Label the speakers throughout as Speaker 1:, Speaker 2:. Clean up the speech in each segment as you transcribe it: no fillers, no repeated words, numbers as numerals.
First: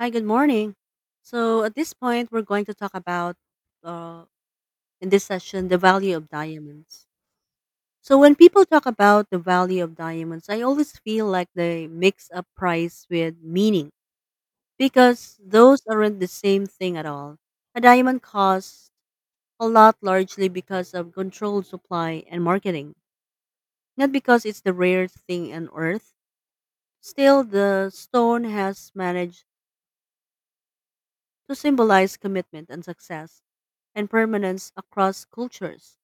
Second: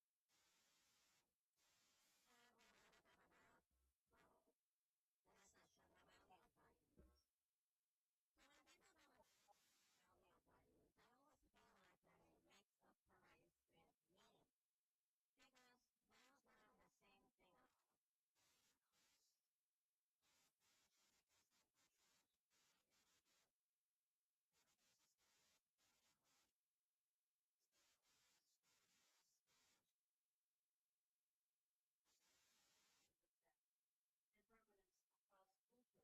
Speaker 1: Hi, good morning. So at this point, we're going to talk about, uh, in this session, the value of diamonds. So when people talk about the value of diamonds, I always feel like they mix up price with meaning because those aren't the same thing at all. A diamond costs a lot largely because of controlled supply and marketing, not because it's the rarest thing on earth. Still, the stone has managed to symbolize commitment and success and permanence across cultures,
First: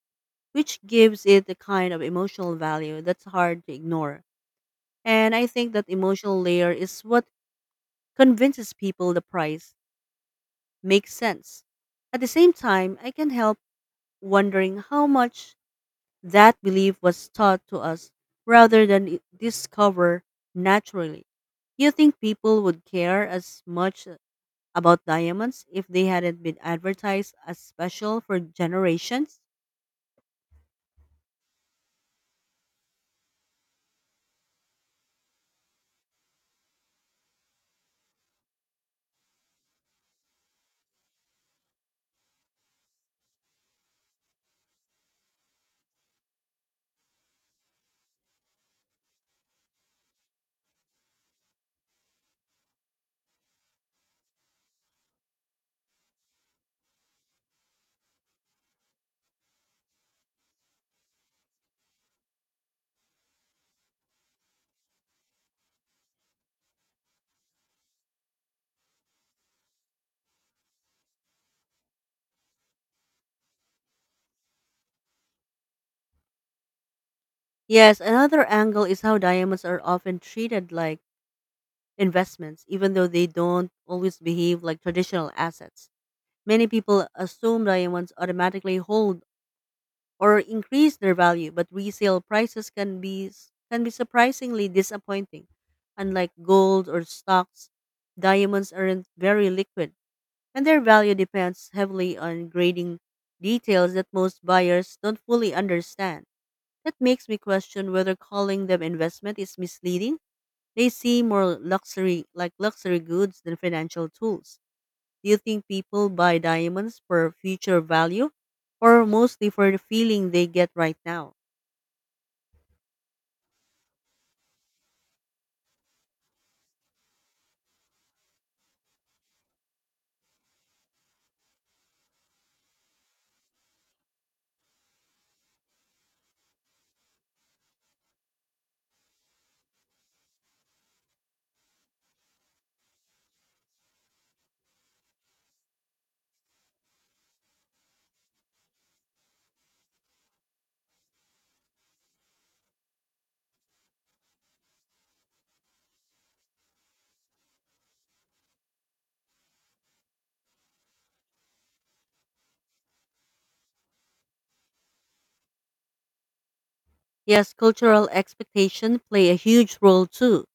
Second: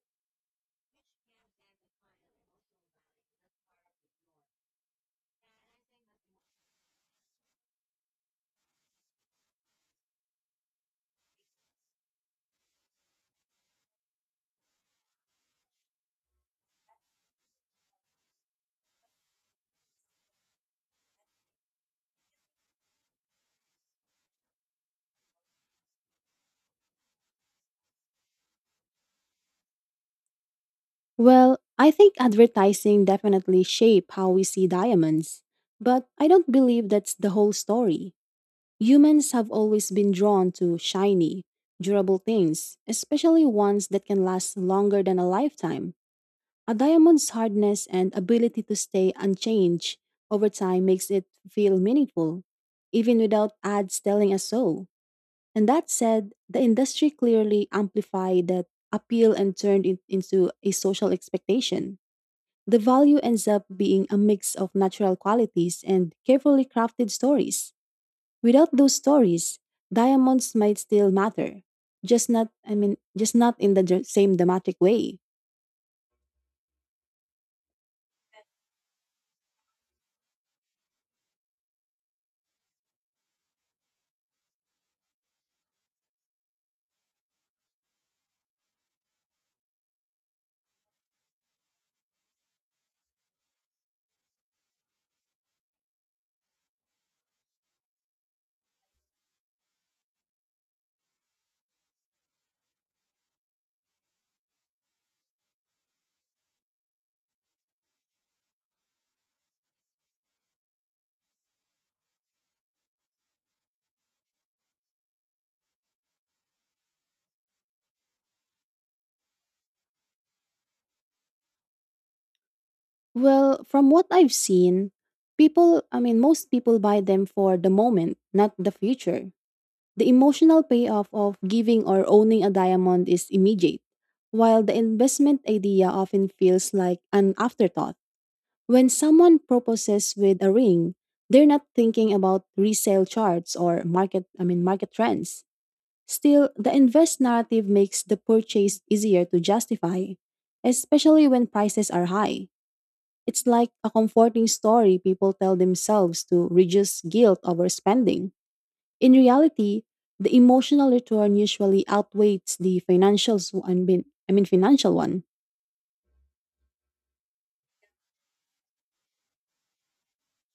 Speaker 1: which gives it a kind of emotional value that's hard to ignore. And I think that emotional layer is what convinces people the price makes sense. At the same time, I can't help wondering how much that belief was taught to us rather than discover naturally. You think people would care as much about diamonds if they hadn't been advertised as special for generations?
Speaker 2: Well, I think advertising definitely shape how we see diamonds, but I don't believe that's the whole story. Humans have always been drawn to shiny, durable things, especially ones that can last longer than a lifetime. A diamond's hardness and ability to stay unchanged over time makes it feel meaningful, even without ads telling us so. And that said, the industry clearly amplified that appeal and turned it into a social expectation. The value ends up being a mix of natural qualities and carefully crafted stories. Without those stories, diamonds might still matter. Just not, I mean, just not in the same dramatic way.
Speaker 1: Yes, another angle is how diamonds are often treated like investments, even though they don't always behave like traditional assets. Many people assume diamonds automatically hold or increase their value, but resale prices can be surprisingly disappointing. Unlike gold or stocks, diamonds aren't very liquid and their value depends heavily on grading details that most buyers don't fully understand. That makes me question whether calling them investment is misleading. They see more luxury like luxury goods than financial tools. Do you think people buy diamonds for future value or mostly for the feeling they get right now?
Speaker 2: Well, from what I've seen, people, I mean, most people buy them for the moment, not the future. The emotional payoff of giving or owning a diamond is immediate, while the investment idea often feels like an afterthought. When someone proposes with a ring, they're not thinking about resale charts or market, I mean, market trends. Still, the invest narrative makes the purchase easier to justify, especially when prices are high. It's like a comforting story people tell themselves to reduce guilt over spending. In reality, the emotional return usually outweighs the financial one, I mean financial one.
Speaker 1: Yes, cultural expectation play a huge role too,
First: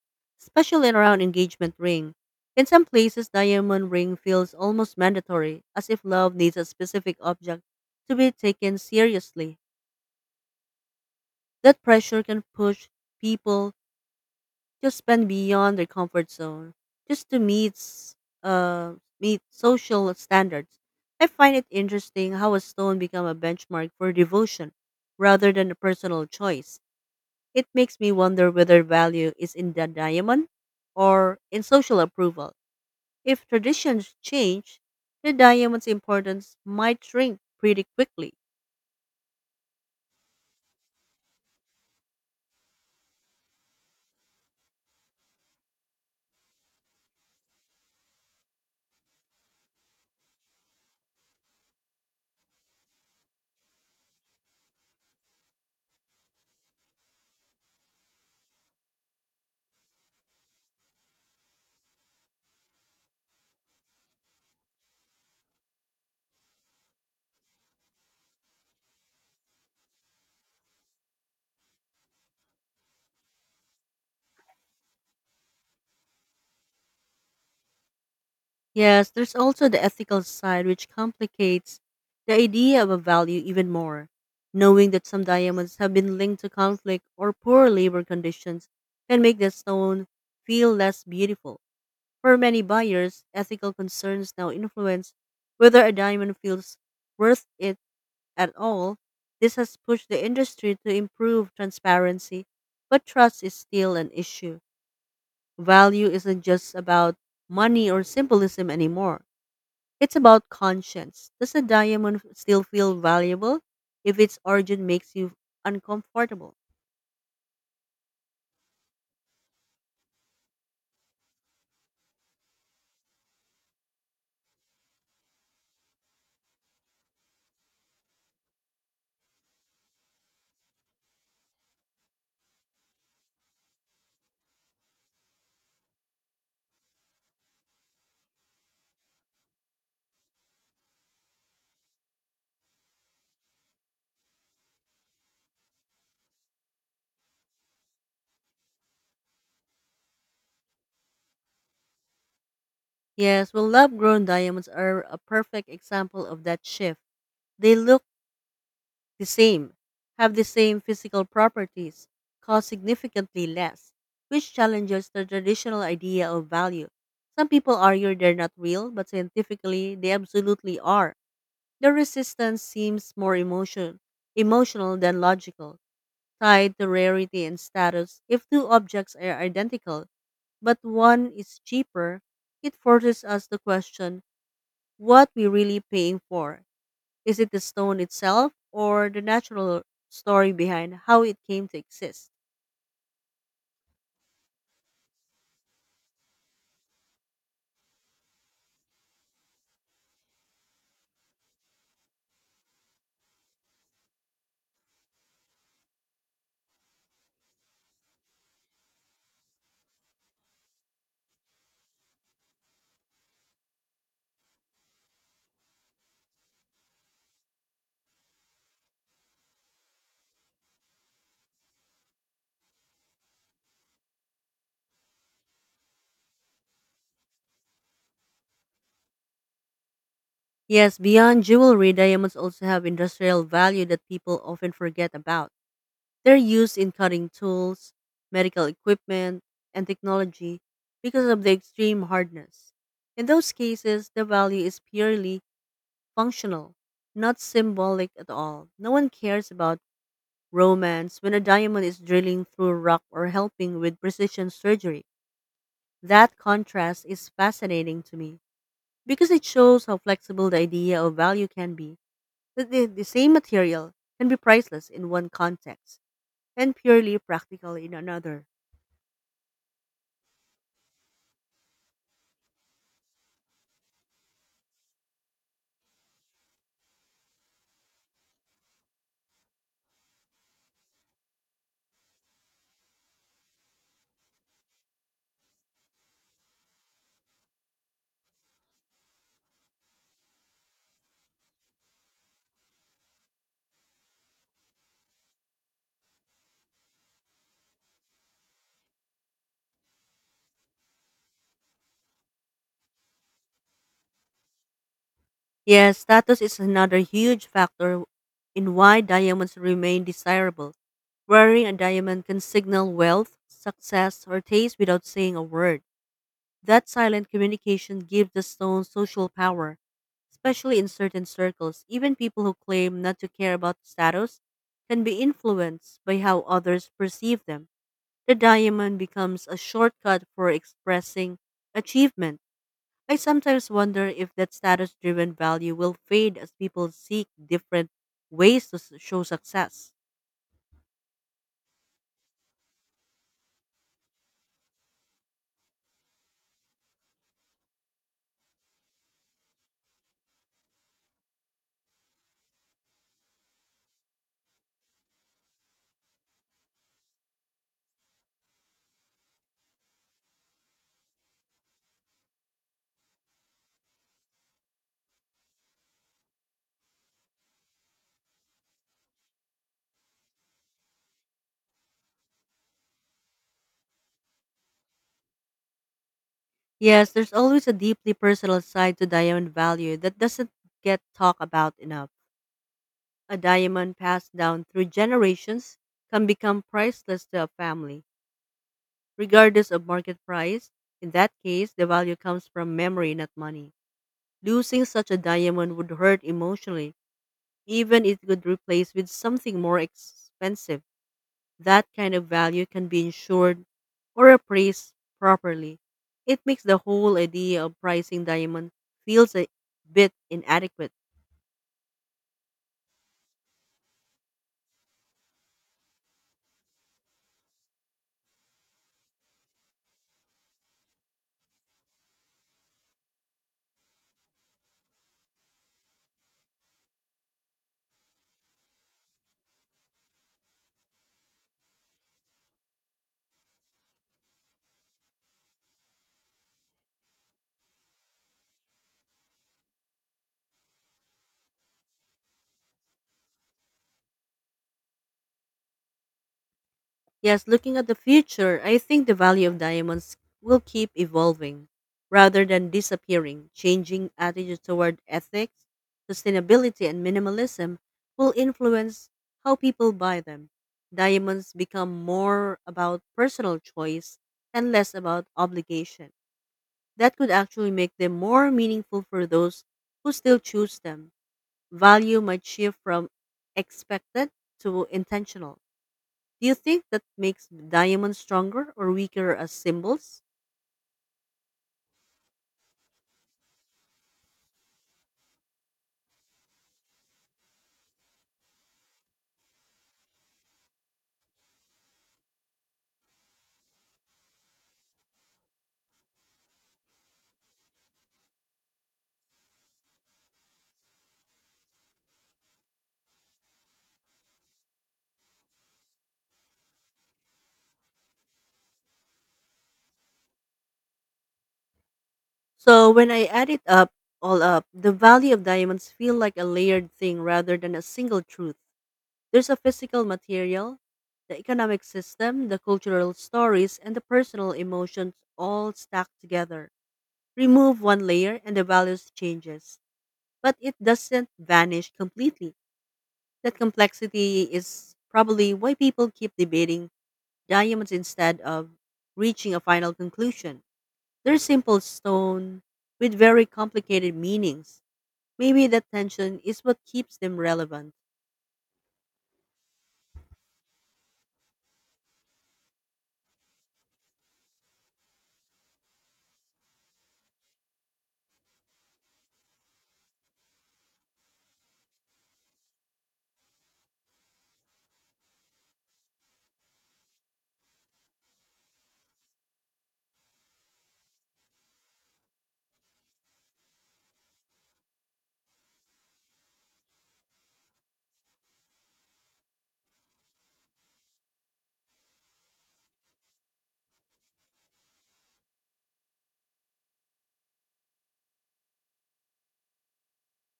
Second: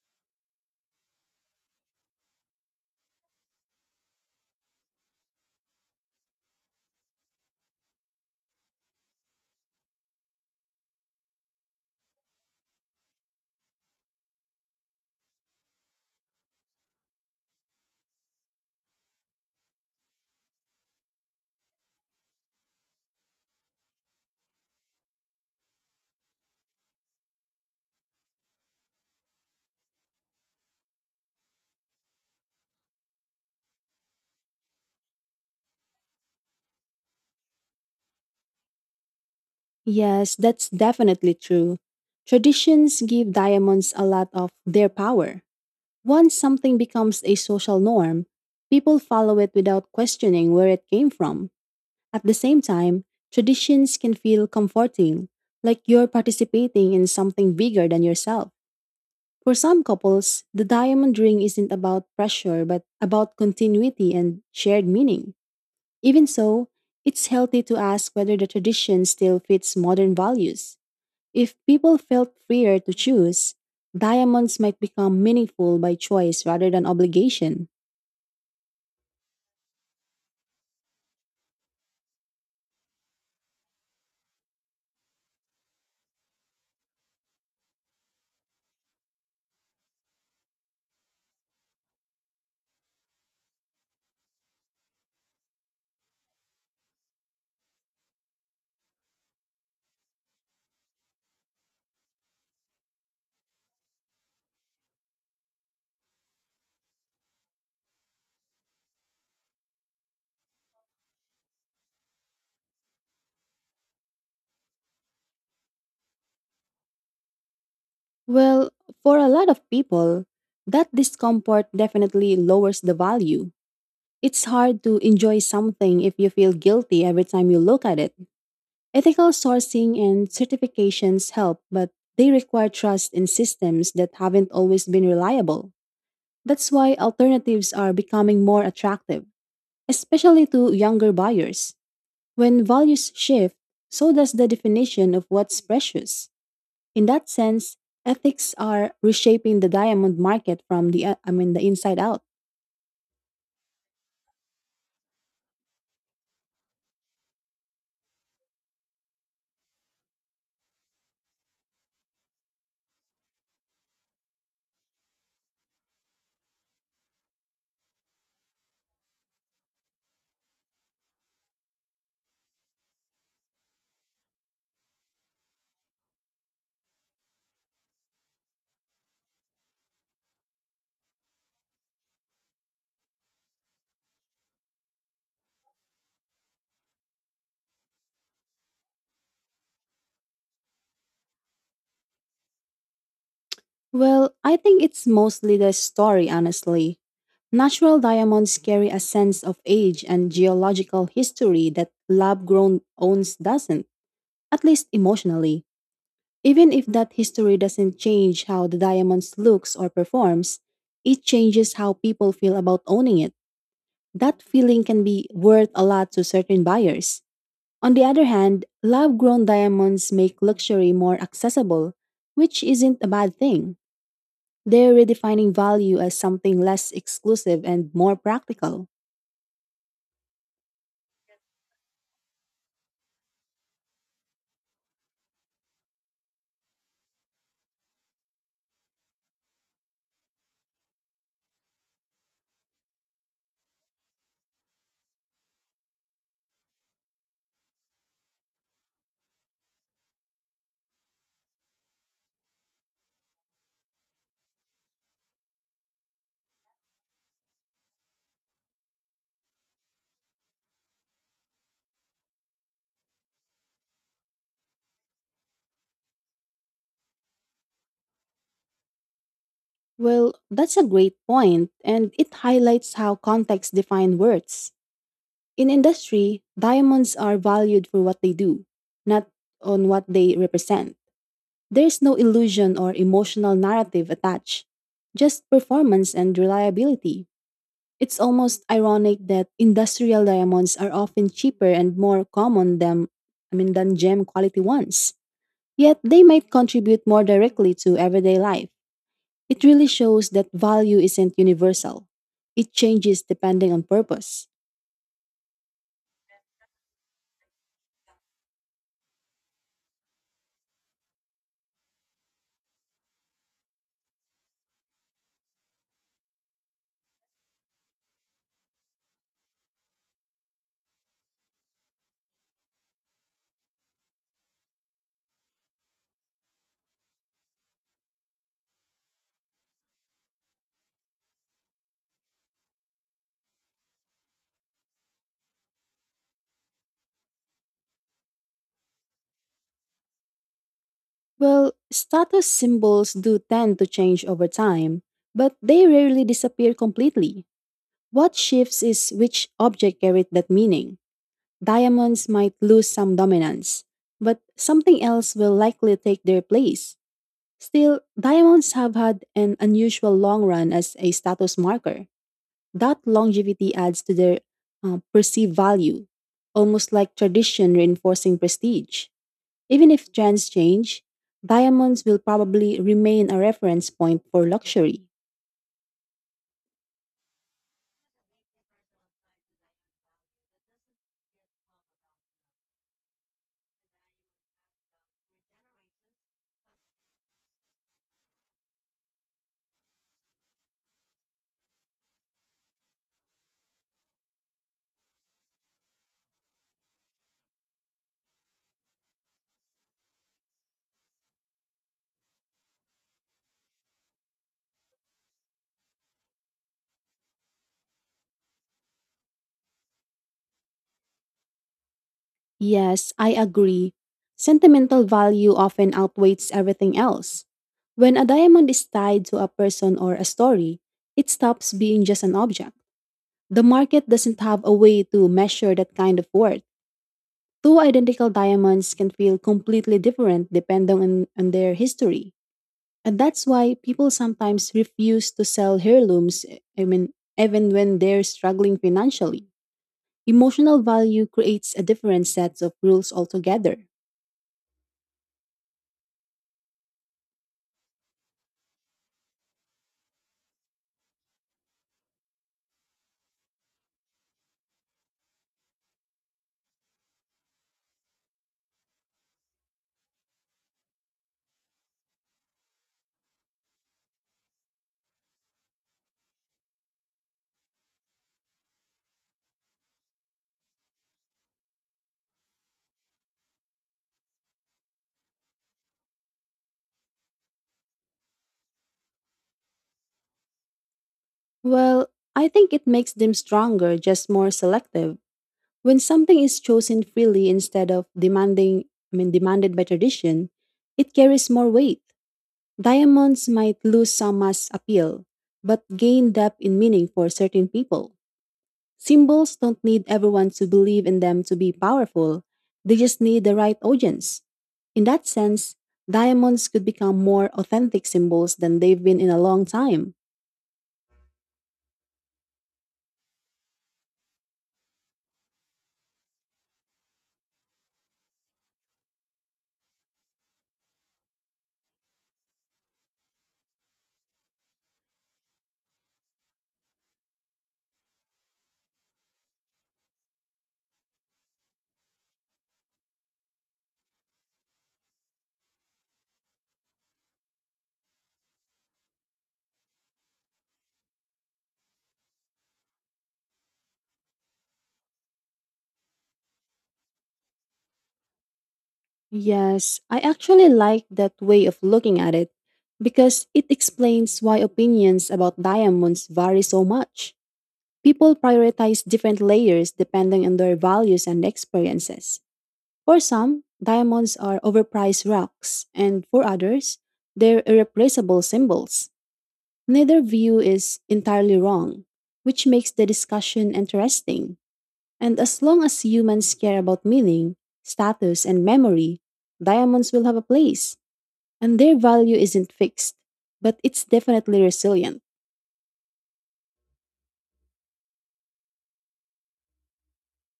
Speaker 1: especially around engagement ring. In some places, diamond ring feels almost mandatory, as if love needs a specific object to be taken seriously. That pressure can push people to spend beyond their comfort zone just to meet uh, meet social standards. I find it interesting how a stone become a benchmark for devotion rather than a personal choice. It makes me wonder whether value is in the diamond or in social approval. If traditions change, the diamond's importance might shrink pretty quickly.
Speaker 2: Yes, that's definitely true. Traditions give diamonds a lot of their power. Once something becomes a social norm, people follow it without questioning where it came from. At the same time, traditions can feel comforting, like you're participating in something bigger than yourself. For some couples, the diamond ring isn't about pressure but about continuity and shared meaning. Even so, it's healthy to ask whether the tradition still fits modern values. If people felt freer to choose, diamonds might become meaningful by choice rather than obligation.
Speaker 1: Yes, there's also the ethical side which complicates the idea of a value even more. Knowing that some diamonds have been linked to conflict or poor labor conditions can make the stone feel less beautiful. For many buyers, ethical concerns now influence whether a diamond feels worth it at all. This has pushed the industry to improve transparency, but trust is still an issue. Value isn't just about money or symbolism anymore. It's about conscience. Does a diamond still feel valuable if its origin makes you uncomfortable?
Speaker 2: Well, for a lot of people, that discomfort definitely lowers the value. It's hard to enjoy something if you feel guilty every time you look at it. Ethical sourcing and certifications help, but they require trust in systems that haven't always been reliable. That's why alternatives are becoming more attractive, especially to younger buyers. When values shift, so does the definition of what's precious. In that sense, ethics are reshaping the diamond market from the I mean the inside out.
Speaker 1: Yes, well, lab grown diamonds are a perfect example of that shift. They look the same, have the same physical properties, cost significantly less, which challenges the traditional idea of value. Some people argue they're not real, but scientifically they absolutely are. The resistance seems more emotional than logical, tied to rarity and status. If two objects are identical, but one is cheaper, it forces us to question what we're really paying for. Is it the stone itself or the natural story behind how it came to exist?
Speaker 2: Well, I think it's mostly the story, honestly. Natural diamonds carry a sense of age and geological history that lab grown owns doesn't, at least emotionally. Even if that history doesn't change how the diamonds looks or performs, it changes how people feel about owning it. That feeling can be worth a lot to certain buyers. On the other hand, lab grown diamonds make luxury more accessible, which isn't a bad thing. They're redefining value as something less exclusive and more practical.
Speaker 1: Yes, beyond jewelry, diamonds also have industrial value that people often forget about. They're used in cutting tools, medical equipment, and technology because of the extreme hardness. In those cases, the value is purely functional, not symbolic at all. No one cares about romance when a diamond is drilling through rock or helping with precision surgery. That contrast is fascinating to me because it shows how flexible the idea of value can be. That the same material can be priceless in one context and purely practical in another.
Speaker 2: Well, that's a great point, and it highlights how context defines words. In industry, diamonds are valued for what they do, not on what they represent. There's no illusion or emotional narrative attached, just performance and reliability. It's almost ironic that industrial diamonds are often cheaper and more common than I mean than gem quality ones. Yet they might contribute more directly to everyday life. It really shows that value isn't universal. It changes depending on purpose.
Speaker 1: Yes, status is another huge factor in why diamonds remain desirable. Wearing a diamond can signal wealth, success, or taste without saying a word. That silent communication gives the stone social power, especially in certain circles. Even people who claim not to care about status can be influenced by how others perceive them. The diamond becomes a shortcut for expressing achievement. I sometimes wonder if that status driven value will fade as people seek different ways to show success.
Speaker 2: Well, status symbols do tend to change over time, but they rarely disappear completely. What shifts is which object carried that meaning. Diamonds might lose some dominance, but something else will likely take their place. Still, diamonds have had an unusual long run as a status marker. That longevity adds to their perceived value, almost like tradition reinforcing prestige. Even if trends change, diamonds will probably remain a reference point for luxury.
Speaker 1: Yes, there's always a deeply personal side to diamond value that doesn't get talked about enough. A diamond passed down through generations can become priceless to a family, regardless of market price. In that case, the value comes from memory, not money. Losing such a diamond would hurt emotionally, even if it could replace with something more expensive. That kind of value can be insured or appraised properly. It makes the whole idea of pricing diamond feels a bit inadequate.
Speaker 2: Yes, I agree. Sentimental value often outweighs everything else. When a diamond is tied to a person or a story, it stops being just an object. The market doesn't have a way to measure that kind of worth. Two identical diamonds can feel completely different depending on their history. And that's why people sometimes refuse to sell heirlooms, I mean, even when they're struggling financially. Emotional value creates a different set of rules altogether.
Speaker 1: Yes, looking at the future, I think the value of diamonds will keep evolving rather than disappearing. Changing attitudes toward ethics, sustainability, and minimalism will influence how people buy them. Diamonds become more about personal choice and less about obligation. That could actually make them more meaningful for those who still choose them. Value might shift from expected to intentional. Do you think that makes diamonds stronger or weaker as symbols?
Speaker 2: Well, I think it makes them stronger, just more selective. When something is chosen freely instead of demanding, I mean, demanded by tradition, it carries more weight. Diamonds might lose some mass appeal, but gain depth in meaning for certain people. Symbols don't need everyone to believe in them to be powerful, they just need the right audience. In that sense, diamonds could become more authentic symbols than they've been in a long time.
Speaker 1: So when I all up, the value of diamonds feel like a layered thing rather than a single truth. There's a physical material, the economic system, the cultural stories, and the personal emotions all stacked together. Remove one layer and the values changes, but it doesn't vanish completely. That complexity is probably why people keep debating diamonds instead of reaching a final conclusion. They're simple stone with very complicated meanings. Maybe that tension is what keeps them relevant.
Speaker 2: Yes, I actually like that way of looking at it because it explains why opinions about diamonds vary so much. People prioritize different layers depending on their values and experiences. For some, diamonds are overpriced rocks, and for others, they're irreplaceable symbols. Neither view is entirely wrong, which makes the discussion interesting. And as long as humans care about meaning, status, and memory, diamonds will have a place, and their value isn't fixed, but it's definitely resilient.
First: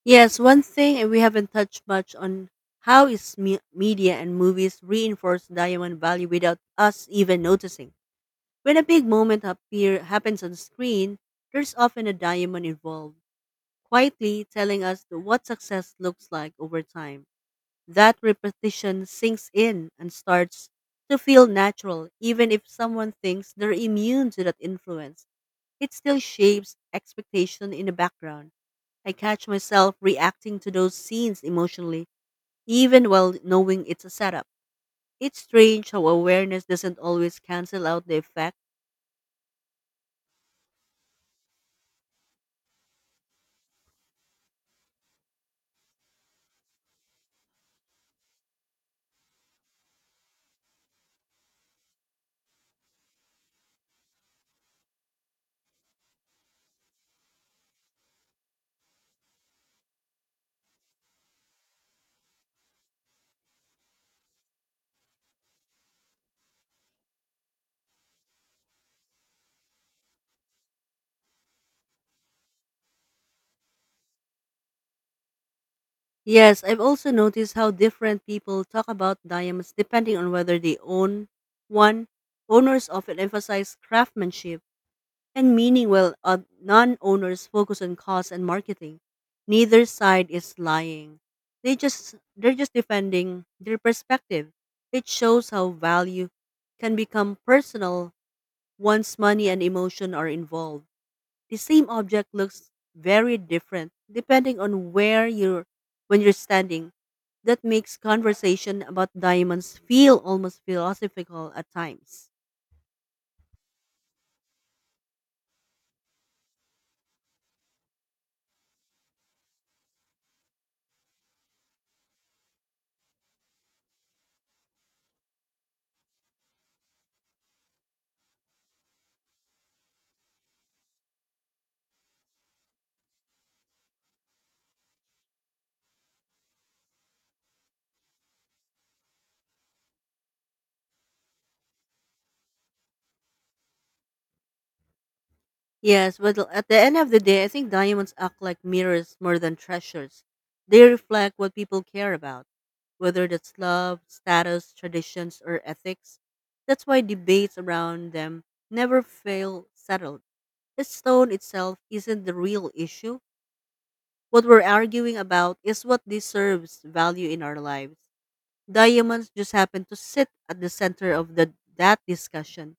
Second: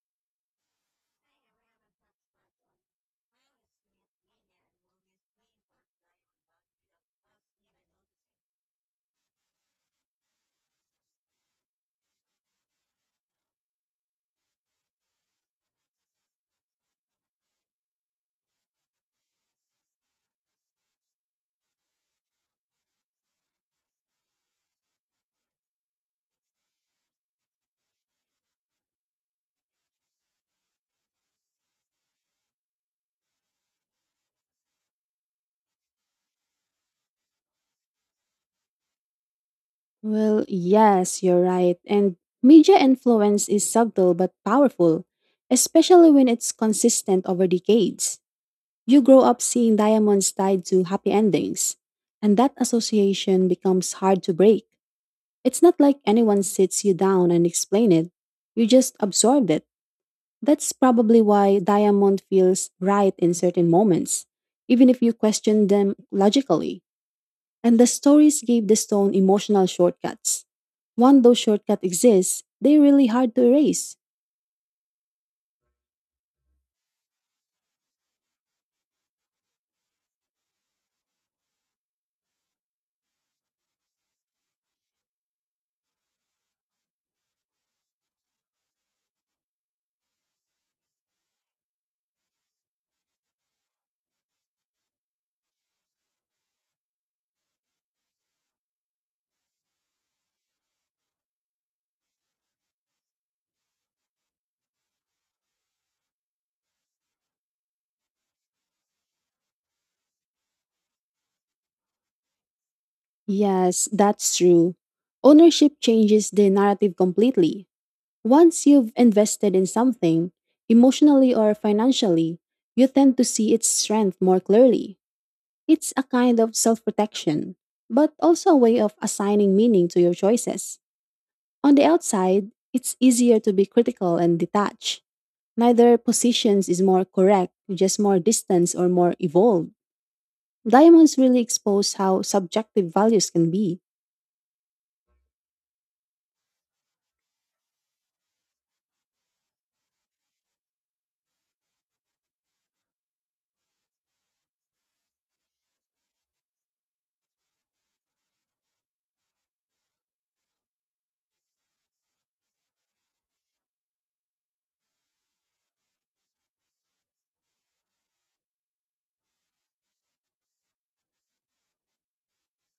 Speaker 1: Yes, one thing and we haven't touched much on how media and movies reinforce diamond value without us even noticing. When a big moment appear happens on screen, there's often a diamond involved, quietly telling us what success looks like over time. That repetition sinks in and starts to feel natural, even if someone thinks they're immune to that influence. It still shapes expectation in the background. I catch myself reacting to those scenes emotionally, even while knowing it's a setup. It's strange how awareness doesn't always cancel out the effect.
Speaker 2: Well, yes, you're right. And media influence is subtle but powerful, especially when it's consistent over decades. You grow up seeing diamonds tied to happy endings, and that association becomes hard to break. It's not like anyone sits you down and explain it. You just absorb it. That's probably why diamond feels right in certain moments, even if you question them logically. And the stories gave the stone emotional shortcuts. Once those shortcuts exist, they're really hard to erase.
Speaker 1: Yes, I've also noticed how different people talk about diamonds depending on whether they own one. Owners often emphasize craftsmanship and meaning while non-owners focus on cost and marketing. Neither side is lying. They're just defending their perspective. It shows how value can become personal once money and emotion are involved. The same object looks very different depending on where you're when you're standing. That makes conversation about diamonds feel almost philosophical at times.
Speaker 2: Yes, that's true. Ownership changes the narrative completely. Once you've invested in something, emotionally or financially, you tend to see its strength more clearly. It's a kind of self protection, but also a way of assigning meaning to your choices. On the outside, it's easier to be critical and detached. Neither positions is more correct, just more distance or more evolved. Diamonds really expose how subjective values can be.
Speaker 1: Yes, but at the end of the day, I think diamonds act like mirrors more than treasures. They reflect what people care about, whether that's love, status, traditions, or ethics. That's why debates around them never fail settled. The stone itself isn't the real issue. What we're arguing about is what deserves value in our lives. Diamonds just happen to sit at the center of that discussion.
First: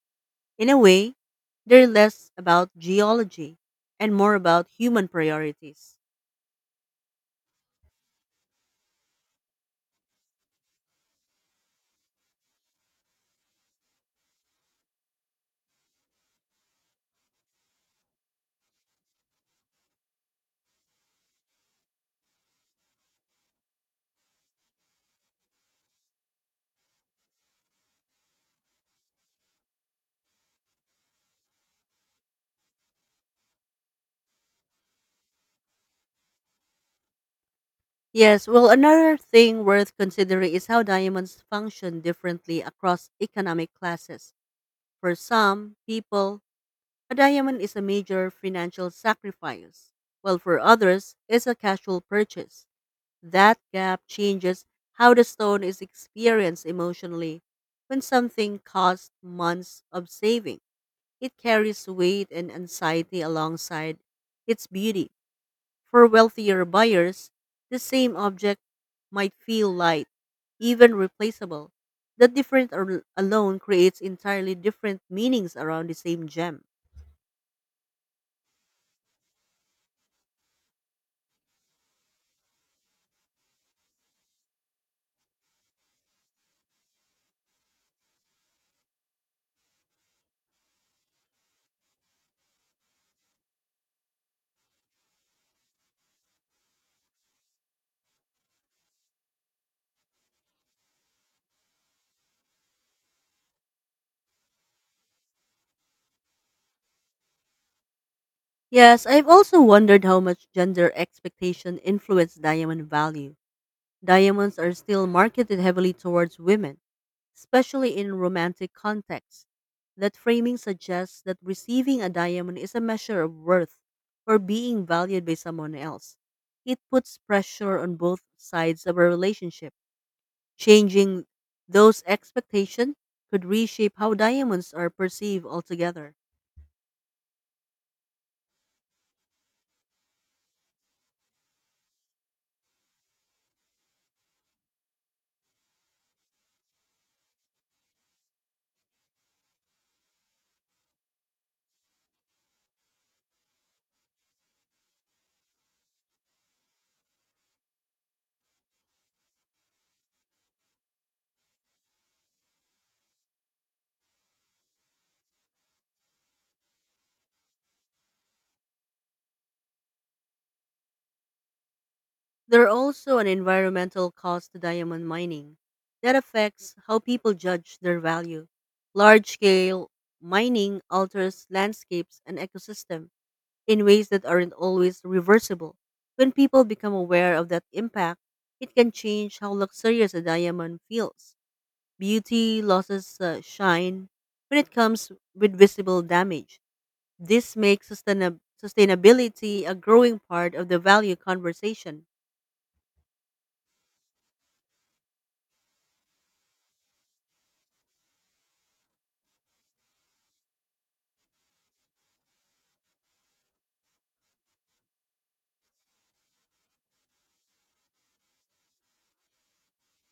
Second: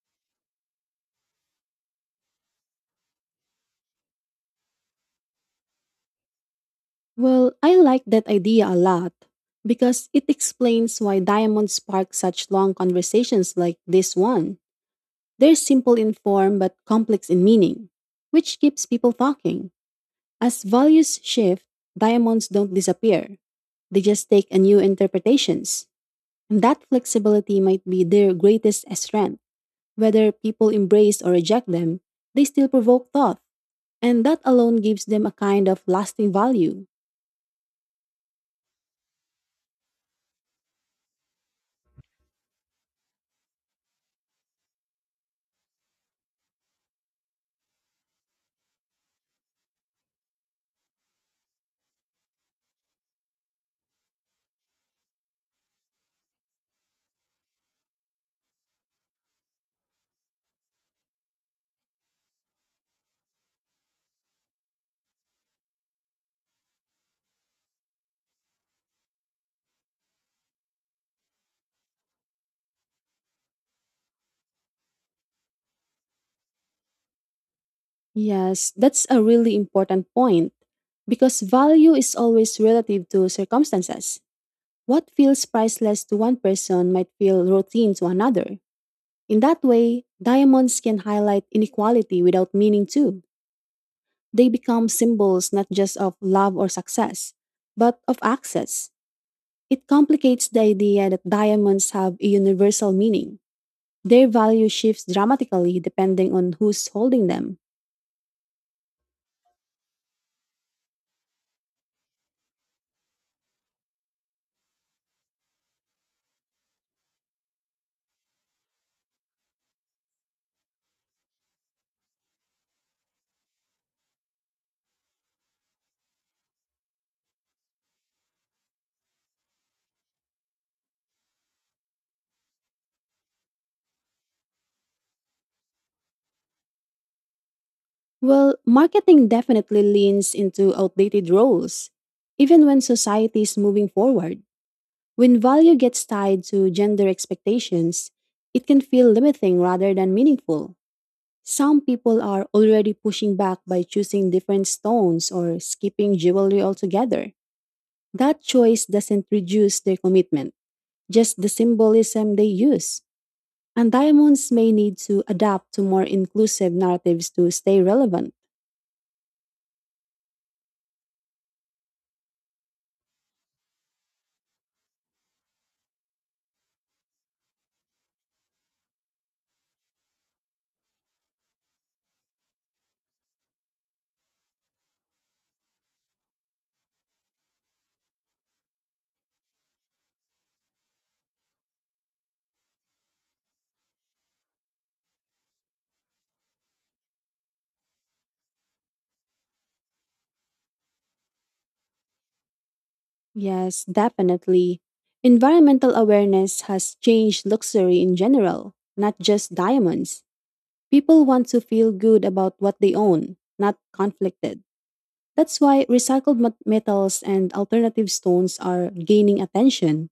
Speaker 1: In a way, they're less about geology and more about human priorities.
Speaker 2: Well, I like that idea a lot because it explains why diamonds spark such long conversations like this one. They're simple in form but complex in meaning, which keeps people talking. As values shift, diamonds don't disappear. They just take a new interpretations. And that flexibility might be their greatest strength. Whether people embrace or reject them, they still provoke thought. And that alone gives them a kind of lasting value.
Speaker 1: Yes, well, another thing worth considering is how diamonds function differently across economic classes. For some people, a diamond is a major financial sacrifice, while for others, it's a casual purchase. That gap changes how the stone is experienced emotionally when something costs months of saving. It carries weight and anxiety alongside its beauty. For wealthier buyers, the same object might feel light, even replaceable. The difference alone creates entirely different meanings around the same gem.
Speaker 2: Yes, that's a really important point because value is always relative to circumstances. What feels priceless to one person might feel routine to another. In that way, diamonds can highlight inequality without meaning to. They become symbols not just of love or success, but of access. It complicates the idea that diamonds have a universal meaning. Their value shifts dramatically depending on who's holding them.
Speaker 1: Yes, I've also wondered how much gender expectation influenced diamond value. Diamonds are still marketed heavily towards women, especially in romantic contexts. That framing suggests that receiving a diamond is a measure of worth or being valued by someone else. It puts pressure on both sides of a relationship. Changing those expectations could reshape how diamonds are perceived altogether.
Speaker 2: Well, marketing definitely leans into outdated roles. Even when society is moving forward, when value gets tied to gender expectations, it can feel limiting rather than meaningful. Some people are already pushing back by choosing different stones or skipping jewelry altogether. That choice doesn't reduce their commitment, just the symbolism they use. And diamonds may need to adapt to more inclusive narratives to stay relevant.
Speaker 1: There are also an environmental cost to diamond mining that affects how people judge their value. Large scale mining alters landscapes and ecosystem in ways that aren't always reversible. When people become aware of that impact, it can change how luxurious a diamond feels. Beauty losses shine when it comes with visible damage. This makes sustainability a growing part of the value conversation.
Speaker 2: Yes, definitely. Environmental awareness has changed luxury in general, not just diamonds. People want to feel good about what they own, not conflicted. That's why recycled metals and alternative stones are gaining attention.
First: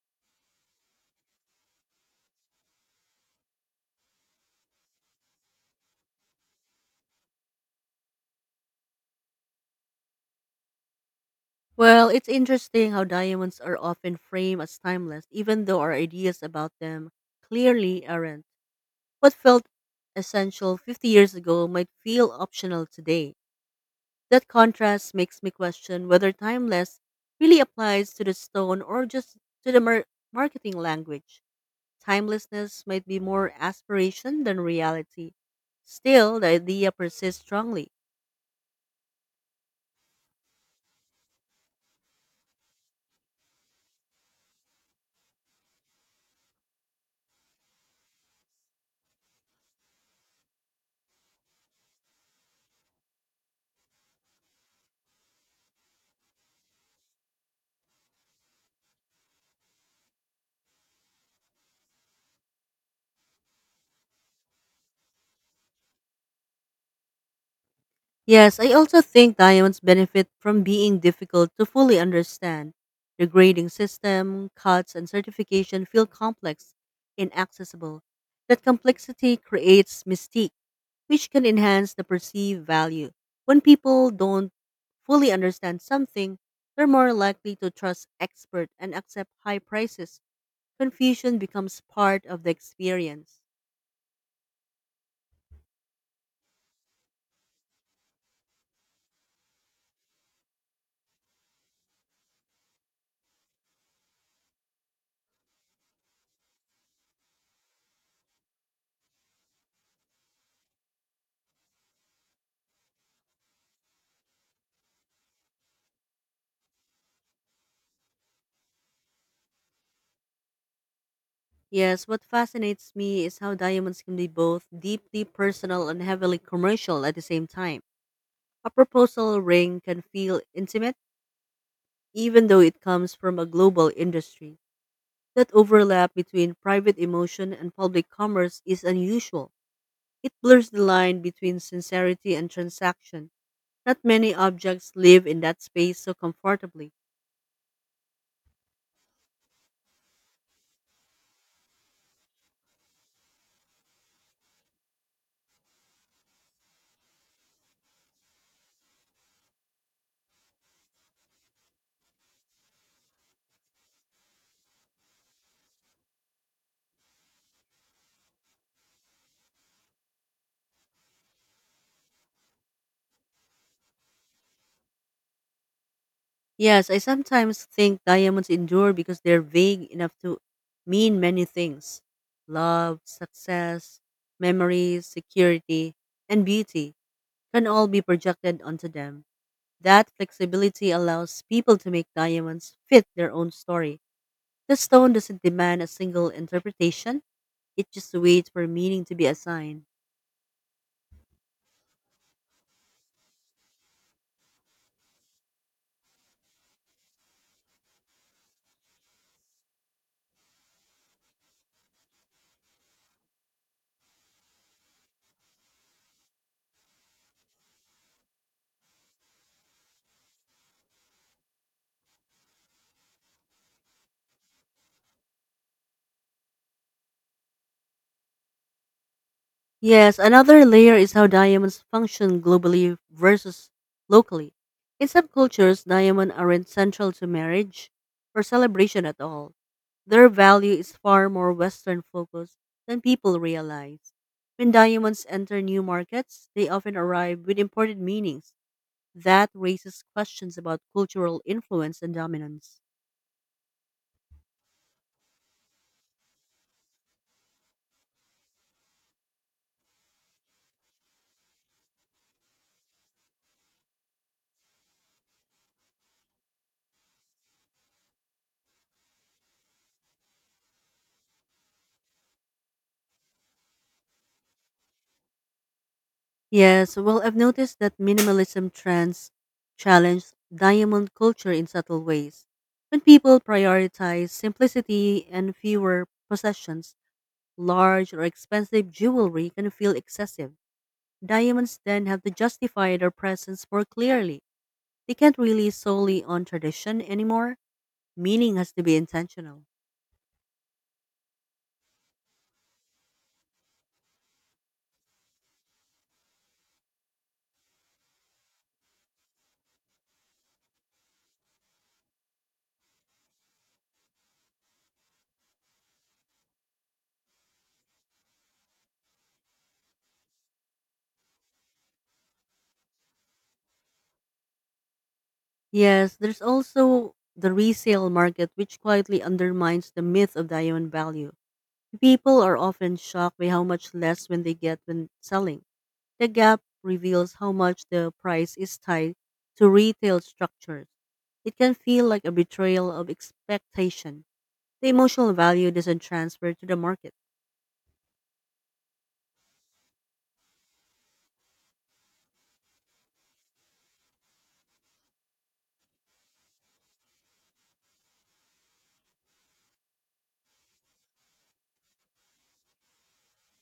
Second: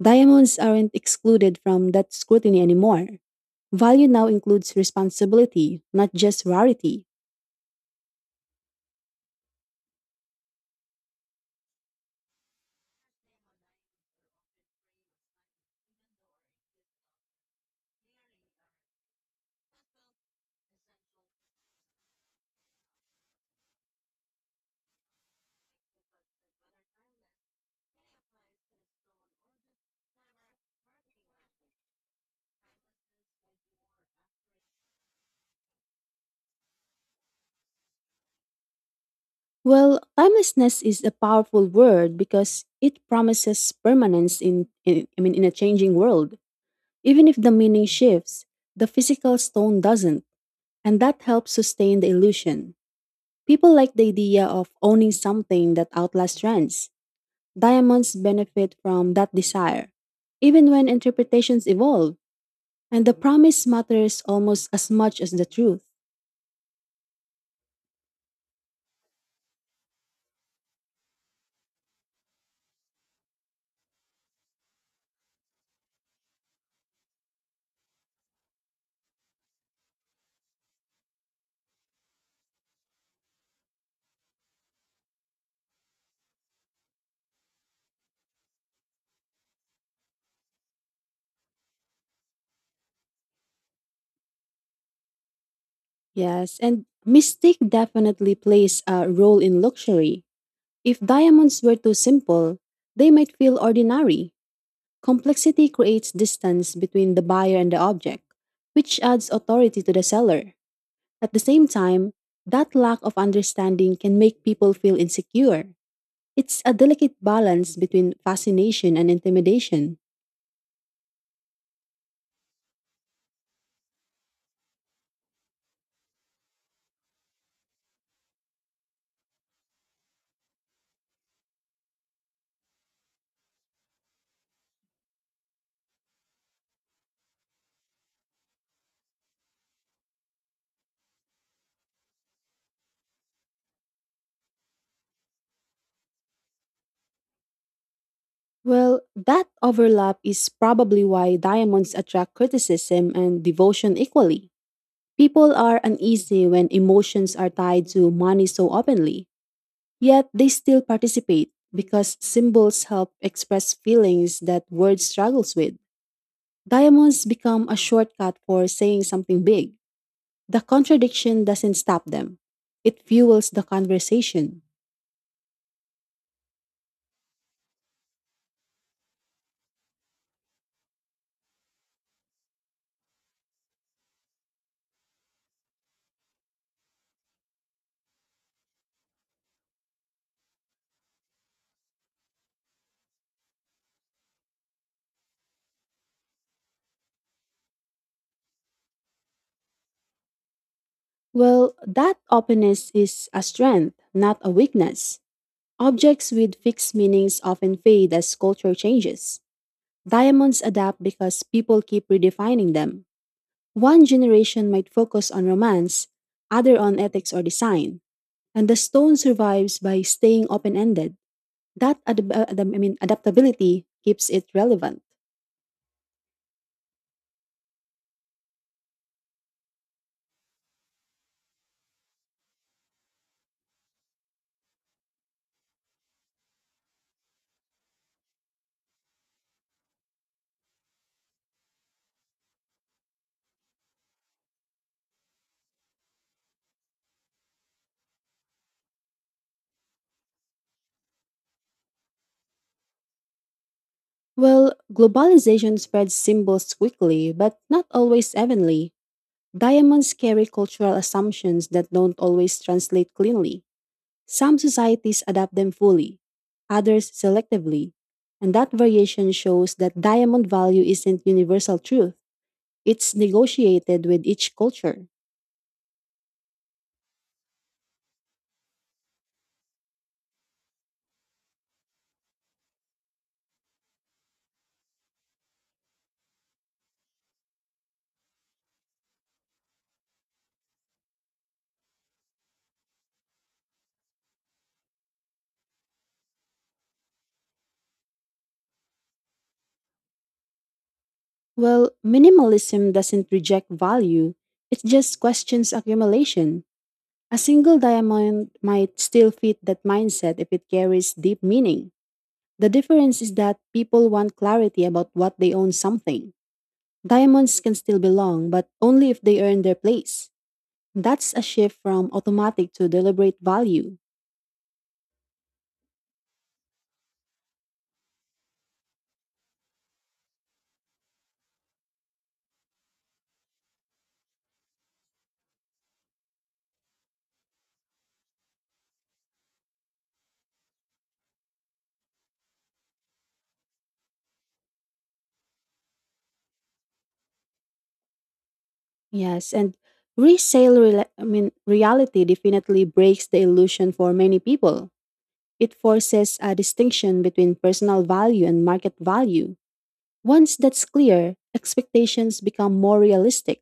Speaker 2: Diamonds aren't excluded from that scrutiny anymore. Value now includes responsibility, not just rarity.
Speaker 1: Well, it's interesting how diamonds are often framed as timeless, even though our ideas about them clearly aren't. What felt essential 50 years ago might feel optional today. That contrast makes me question whether timeless really applies to the stone or just to the marketing language. Timelessness might be more aspiration than reality. Still, the idea persists strongly.
Speaker 2: Well, timelessness is a powerful word because it promises permanence in I mean in a changing world. Even if the meaning shifts, the physical stone doesn't, and that helps sustain the illusion. People like the idea of owning something that outlasts trends. Diamonds benefit from that desire, even when interpretations evolve, and the promise matters almost as much as the truth.
Speaker 1: Yes, I also think diamonds benefit from being difficult to fully understand. The grading system, cuts, and certification feel complex, inaccessible. That complexity creates mystique, which can enhance the perceived value. When people don't fully understand something, they're more likely to trust expert and accept high prices. Confusion becomes part of the experience.
Speaker 2: Yes, and mystique definitely plays a role in luxury. If diamonds were too simple, they might feel ordinary. Complexity creates distance between the buyer and the object, which adds authority to the seller. At the same time, that lack of understanding can make people feel insecure. It's a delicate balance between fascination and intimidation.
Speaker 1: Yes, what fascinates me is how diamonds can be both deeply personal and heavily commercial at the same time. A proposal ring can feel intimate, even though it comes from a global industry. That overlap between private emotion and public commerce is unusual. It blurs the line between sincerity and transaction. Not many objects live in that space so comfortably.
Speaker 2: Well, that overlap is probably why diamonds attract criticism and devotion equally. People are uneasy when emotions are tied to money so openly. Yet they still participate because symbols help express feelings that words struggles with. Diamonds become a shortcut for saying something big. The contradiction doesn't stop them. It fuels the conversation.
Speaker 1: Yes, I sometimes think diamonds endure because they're vague enough to mean many things: love, success, memories, security, and beauty can all be projected onto them. That flexibility allows people to make diamonds fit their own story. The stone doesn't demand a single interpretation, it just waits for meaning to be assigned.
Speaker 2: Well, that openness is a strength, not a weakness. Objects with fixed meanings often fade as culture changes. Diamonds adapt because people keep redefining them. One generation might focus on romance, other on ethics or design. And the stone survives by staying open-ended. That I mean adaptability keeps it relevant.
Speaker 1: Yes, another layer is how diamonds function globally versus locally. In some cultures, diamonds aren't central to marriage or celebration at all. Their value is far more Western focused than people realize. When diamonds enter new markets, they often arrive with imported meanings that raises questions about cultural influence and dominance.
Speaker 2: Well, globalization spreads symbols quickly, but not always evenly. Diamonds carry cultural assumptions that don't always translate cleanly. Some societies adapt them fully, others selectively. And that variation shows that diamond value isn't universal truth. It's negotiated with each culture.
Speaker 1: Yes, well, I've noticed that minimalism trends challenge diamond culture in subtle ways. When people prioritize simplicity and fewer possessions, large or expensive jewelry can feel excessive. Diamonds then have to justify their presence more clearly. They can't rely solely on tradition anymore. Meaning has to be intentional.
Speaker 2: Well, minimalism doesn't reject value, it just questions accumulation. A single diamond might still fit that mindset if it carries deep meaning. The difference is that people want clarity about what they own something. Diamonds can still belong, but only if they earn their place. That's a shift from automatic to deliberate value.
Speaker 1: Yes, there's also the resale market, which quietly undermines the myth of diamond value. People are often shocked by how much less when they get when selling. The gap reveals how much the price is tied to retail structures. It can feel like a betrayal of expectation. The emotional value doesn't transfer to the market.
Speaker 2: Yes, and resale I mean reality definitely breaks the illusion for many people. It forces a distinction between personal value and market value. Once that's clear, expectations become more realistic.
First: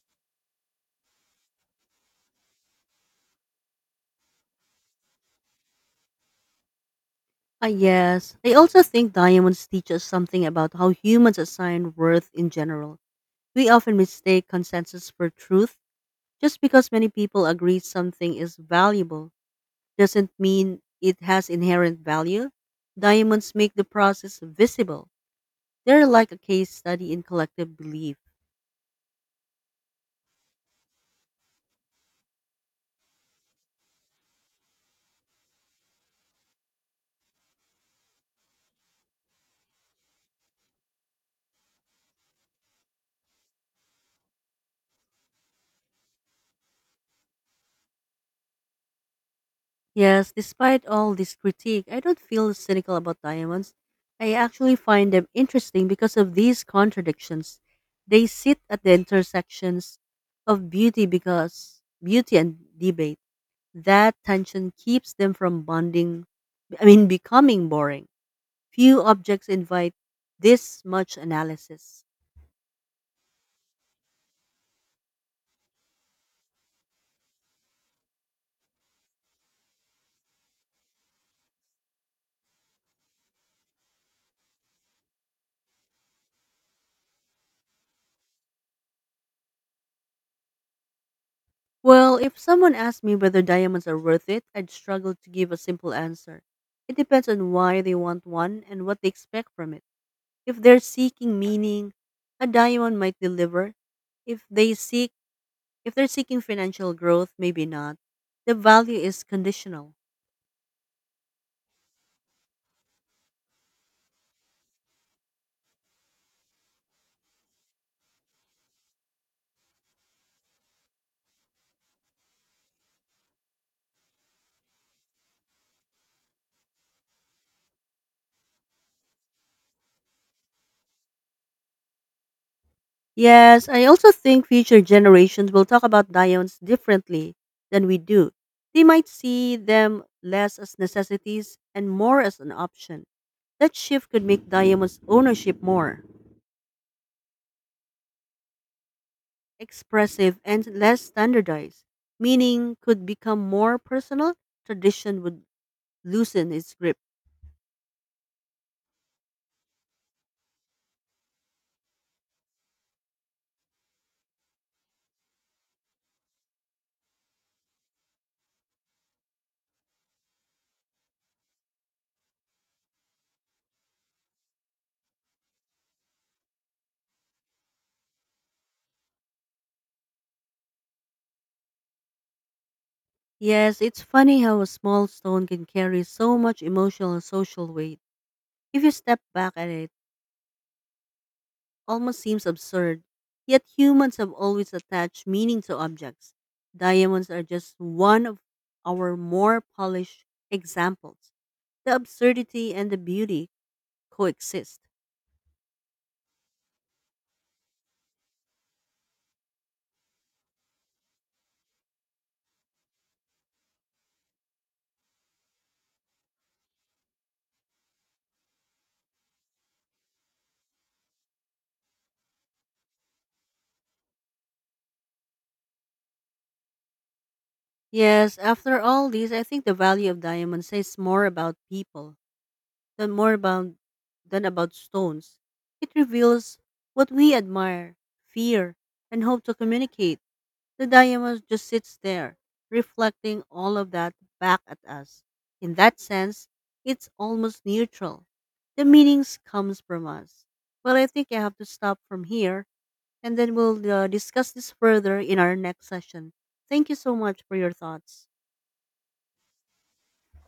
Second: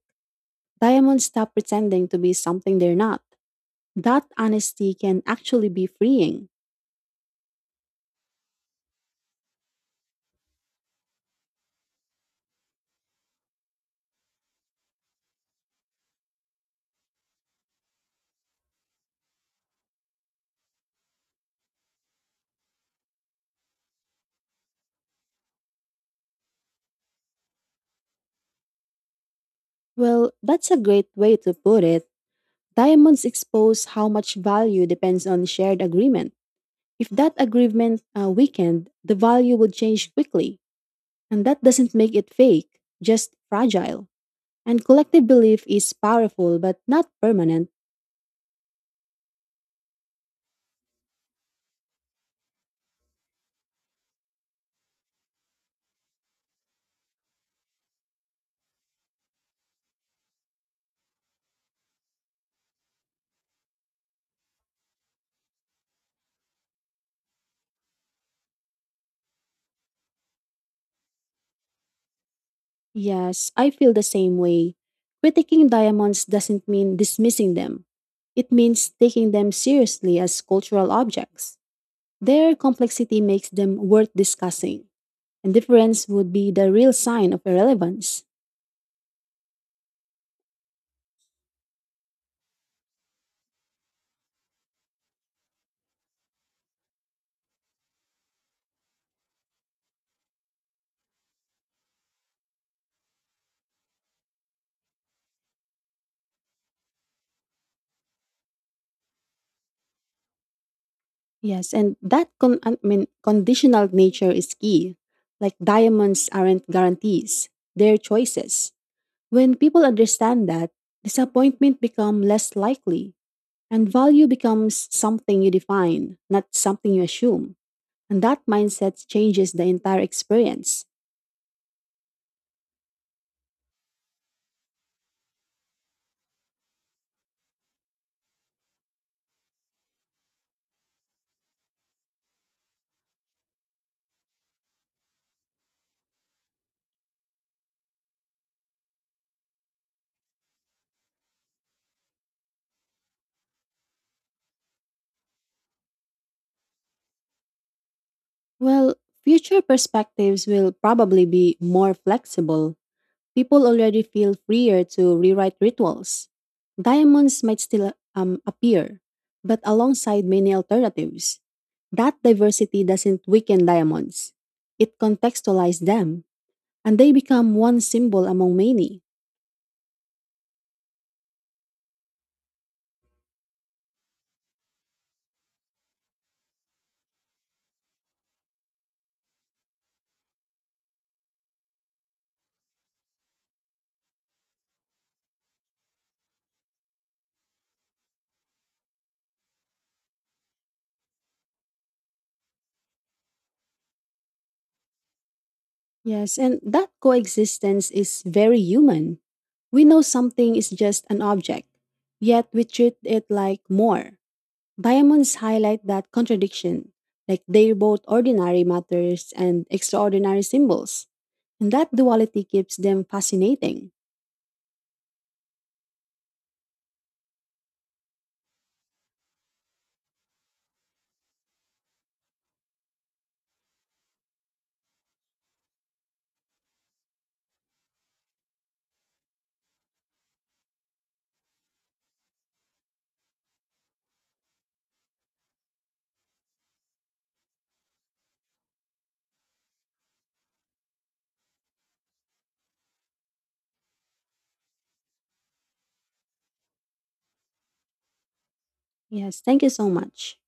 Speaker 2: Diamonds stop pretending to be something they're not. That honesty can actually be freeing.
Speaker 1: Ah, yes. I also think diamonds teach us something about how humans assign worth in general. We often mistake consensus for truth just because many people agree something is valuable. Doesn't mean it has inherent value. Diamonds make the process visible. They're like a case study in collective belief.
Speaker 2: Well, that's a great way to put it. Diamonds expose how much value depends on shared agreement. If that agreement weakened, the value would change quickly. And that doesn't make it fake, just fragile. And collective belief is powerful but not permanent.
Speaker 1: Yes, despite all this critique, I don't feel cynical about diamonds. I actually find them interesting because of these contradictions. They sit at the intersections of beauty because beauty and debate. That tension keeps them from bonding, I mean, becoming boring. Few objects invite this much analysis.
Speaker 2: Yes, I feel the same way. Critiquing diamonds doesn't mean dismissing them. It means taking them seriously as cultural objects. Their complexity makes them worth discussing, and difference would be the real sign of irrelevance.
Speaker 1: Well, if someone asked me whether diamonds are worth it, I'd struggle to give a simple answer. It depends on why they want one and what they expect from it. If they're seeking meaning, a diamond might deliver. If they seek if they're seeking financial growth, maybe not. The value is conditional.
Speaker 2: Yes, and that I mean, conditional nature is key. Like diamonds aren't guarantees, they're choices. When people understand that, disappointment become less likely. And value becomes something you define, not something you assume. And that mindset changes the entire experience.
Speaker 1: Yes, I also think future generations will talk about diamonds differently than we do. They might see them less as necessities and more as an option. That shift could make diamonds ownership more expressive and less standardized, meaning could become more personal. Tradition would loosen its grip.
Speaker 2: Well, future perspectives will probably be more flexible. People already feel freer to rewrite rituals. Diamonds might still appear, but alongside many alternatives. That diversity doesn't weaken diamonds, it contextualizes them, and they become one symbol among many.
Speaker 1: Yes, it's funny how a small stone can carry so much emotional and social weight if you step back at it. Almost seems absurd. Yet humans have always attached meaning to objects. Diamonds are just one of our more polished examples. The absurdity and the beauty coexist.
Speaker 2: Yes, and that coexistence is very human. We know something is just an object, yet we treat it like more. Diamonds highlight that contradiction, like they're both ordinary matters and extraordinary symbols. And that duality keeps them fascinating.
Speaker 1: Yes, after all these, I think the value of diamonds says more about people than more about than about stones. It reveals what we admire, fear, and hope to communicate. The diamond just sits there, reflecting all of that back at us. In that sense, it's almost neutral. The meanings comes from us. Well, I think I have to stop from here, and then we'll discuss this further in our next session. Thank you so much for your thoughts.
Speaker 2: Yes, thank you so much.